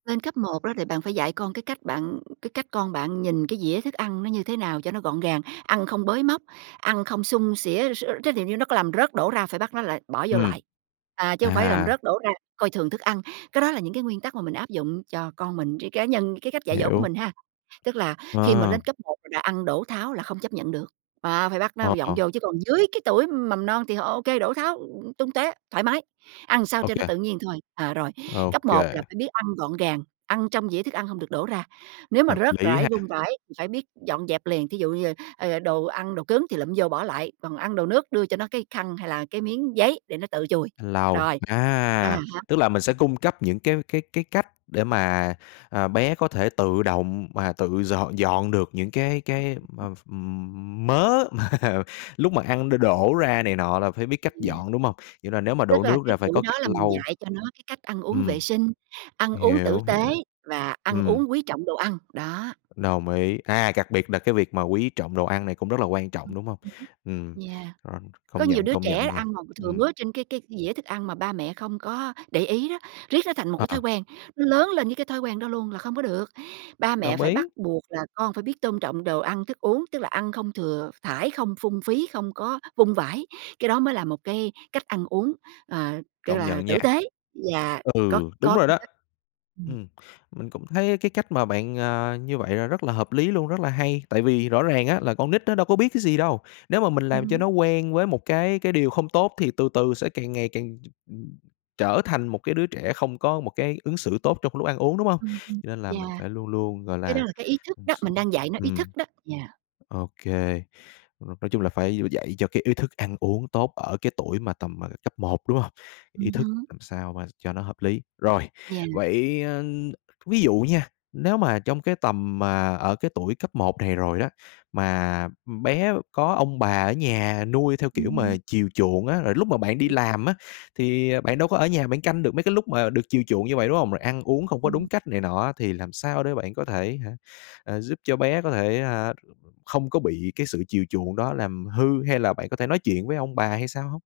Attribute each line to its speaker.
Speaker 1: Lên cấp 1 đó, thì bạn phải dạy con cái cách bạn cái cách con bạn nhìn cái dĩa thức ăn nó như thế nào cho nó gọn gàng, ăn không bới móc, ăn không sưng sỉa s thế thì như nó có làm rớt đổ ra phải bắt nó lại bỏ vô
Speaker 2: Ừm.
Speaker 1: lại, à, chứ không phải làm
Speaker 2: À.
Speaker 1: rớt đổ ra, coi thường thức ăn. Cái đó là những cái nguyên tắc mà mình áp dụng cho con mình ch cá nhân, cái cách dạy dỗ của
Speaker 2: Hiểu.
Speaker 1: mình ha. Tức là khi mà
Speaker 2: Ờ.
Speaker 1: lên cấp 1 rồi đà ăn đổ tháo là không chấp nhận được, ờ, phải bắt nó
Speaker 2: Ờ,
Speaker 1: dọn
Speaker 2: ờ.
Speaker 1: vô, chứ còn dưới cái tuổi mầm non thì ô kê, đổ tháo, ừm, tung toé thoải mái, ăn làm sao
Speaker 2: Ô
Speaker 1: cho nó
Speaker 2: kê.
Speaker 1: tự nhiên thôi. À, rồi,
Speaker 2: Ô
Speaker 1: cấp 1
Speaker 2: kê.
Speaker 1: là phải biết ăn gọn gàng, ăn trong dĩa thức ăn hông được đổ ra. Nếu mà
Speaker 2: Hợp
Speaker 1: rớt
Speaker 2: lý
Speaker 1: rãi
Speaker 2: ha.
Speaker 1: vung vãi thì phải biết dọn dẹp liền, thí dụ như, ờ, đồ ăn, đồ cứng thì lụm vô bỏ lại, còn ăn đồ nước đưa cho nó cái khăn hay là cái miếng giấy để nó tự chùi,
Speaker 2: Cách lau.
Speaker 1: rồi. À
Speaker 2: À,
Speaker 1: há.
Speaker 2: tức là mình sẽ cung cấp những cái cái cái cách để mà, ờ, bé có thể tự động mà tự dọn dọn được những cái cái m ph
Speaker 1: [unintelligible]
Speaker 2: ừm, mớ mà lúc mà ăn đ đổ ra này nọ là phải biết cách
Speaker 1: Yeah.
Speaker 2: dọn, đúng hông? Kiểu là nếu mà
Speaker 1: Tức
Speaker 2: đổ
Speaker 1: là
Speaker 2: nước
Speaker 1: cái
Speaker 2: ra phải
Speaker 1: tuổi
Speaker 2: có
Speaker 1: đó
Speaker 2: cách
Speaker 1: là mình
Speaker 2: lau.
Speaker 1: dạy cho nó cái cách ăn uống vệ
Speaker 2: Ừm.
Speaker 1: sinh, ăn uống tử
Speaker 2: Hiểu,
Speaker 1: tế
Speaker 2: hiểu.
Speaker 1: và ăn
Speaker 2: Ừm.
Speaker 1: uống quý trọng đồ ăn, đó.
Speaker 2: Đồng ý. À, cặc biệt là cái việc mà quý trọng đồ ăn này cũng rất là quan trọng, đúng hông?
Speaker 1: [unintelligible]
Speaker 2: Ừm,
Speaker 1: Yeah.
Speaker 2: rồi,
Speaker 1: Có
Speaker 2: công
Speaker 1: nhiều
Speaker 2: nhận,
Speaker 1: đứa
Speaker 2: công
Speaker 1: trẻ
Speaker 2: nhận nha.
Speaker 1: ăn mà thừa
Speaker 2: Ừm.
Speaker 1: mứa trên cái cái dĩa thức ăn mà ba mẹ không có để ý đó, riết nó thành một cái thói
Speaker 2: Ờ.
Speaker 1: quen, nó lớn lên với cái thói quen đó luôn là không có được. Ba mẹ
Speaker 2: Đồng
Speaker 1: phải bắt
Speaker 2: ý.
Speaker 1: buộc là con phải biết tôn trọng đồ ăn thức uống, tức là ăn không thừa thãi, không phung phí, không có vung vãi, cái đó mới là một cái cách ăn uống, ờ, kêu
Speaker 2: Công
Speaker 1: là
Speaker 2: nhận nha.
Speaker 1: tử tế và có
Speaker 2: Ừ, đúng
Speaker 1: có
Speaker 2: rồi đó.
Speaker 1: [unintelligible] ừm.
Speaker 2: Ừm, mình cũng thấy cái cách mà bạn, à, như vậy là rất là hợp lý luôn, rất là hay, tại vì rõ ràng á là con nít nó đâu có biết cái gì đâu, nếu mà mình
Speaker 1: Ừm
Speaker 2: làm cho
Speaker 1: hứm.
Speaker 2: nó quen với một cái cái điều không tốt thì từ từ sẽ càng ngày càng, ừm, trở thành một cái đứa trẻ không có một cái ứng xử tốt trong cái lúc ăn uống, đúng hông?
Speaker 1: Ừm hưm.
Speaker 2: Cho nên là mình
Speaker 1: Yeah.
Speaker 2: phải luôn luôn, gọi
Speaker 1: Cái đó
Speaker 2: là
Speaker 1: là cái ý thức đó, mình
Speaker 2: [unintelligible]
Speaker 1: đang dạy nó ý thức
Speaker 2: ừm.
Speaker 1: đó, yeah.
Speaker 2: Ô kê, ờ, nói chung là phải dũa dạy cho cái ý thức ăn uống tốt ở cái tuổi mà tầm, ờ, cấp 1, đúng hông? Ý
Speaker 1: Ừm
Speaker 2: thức
Speaker 1: hứm.
Speaker 2: làm sao mà cho nó hợp lý. Rồi,
Speaker 1: Yeah.
Speaker 2: vậy, ờ, ví dụ nha, nếu mà trong cái tầm mà ở cái tuổi cấp 1 này rồi á, mà, ừm, bé có ông bà ở nhà nuôi theo
Speaker 1: Ừm
Speaker 2: kiểu mà
Speaker 1: hứm.
Speaker 2: chiều chuộng á, rồi lúc mà bạn đi
Speaker 1: Yeah.
Speaker 2: làm á, thì, à, bạn đâu có ở nhà bạn canh được mấy cái lúc mà được chiều chuộng như vậy, đúng hông? Rồi ăn uống không có đúng
Speaker 1: Ừm.
Speaker 2: cách này nọ thì làm sao để bạn có thể hả, ờ, giúp cho bé có thể, ờ, không có bị cái sự chiều chuộng đó làm hư hay là bạn có thể nói chuyện với ông bà hay sao hông?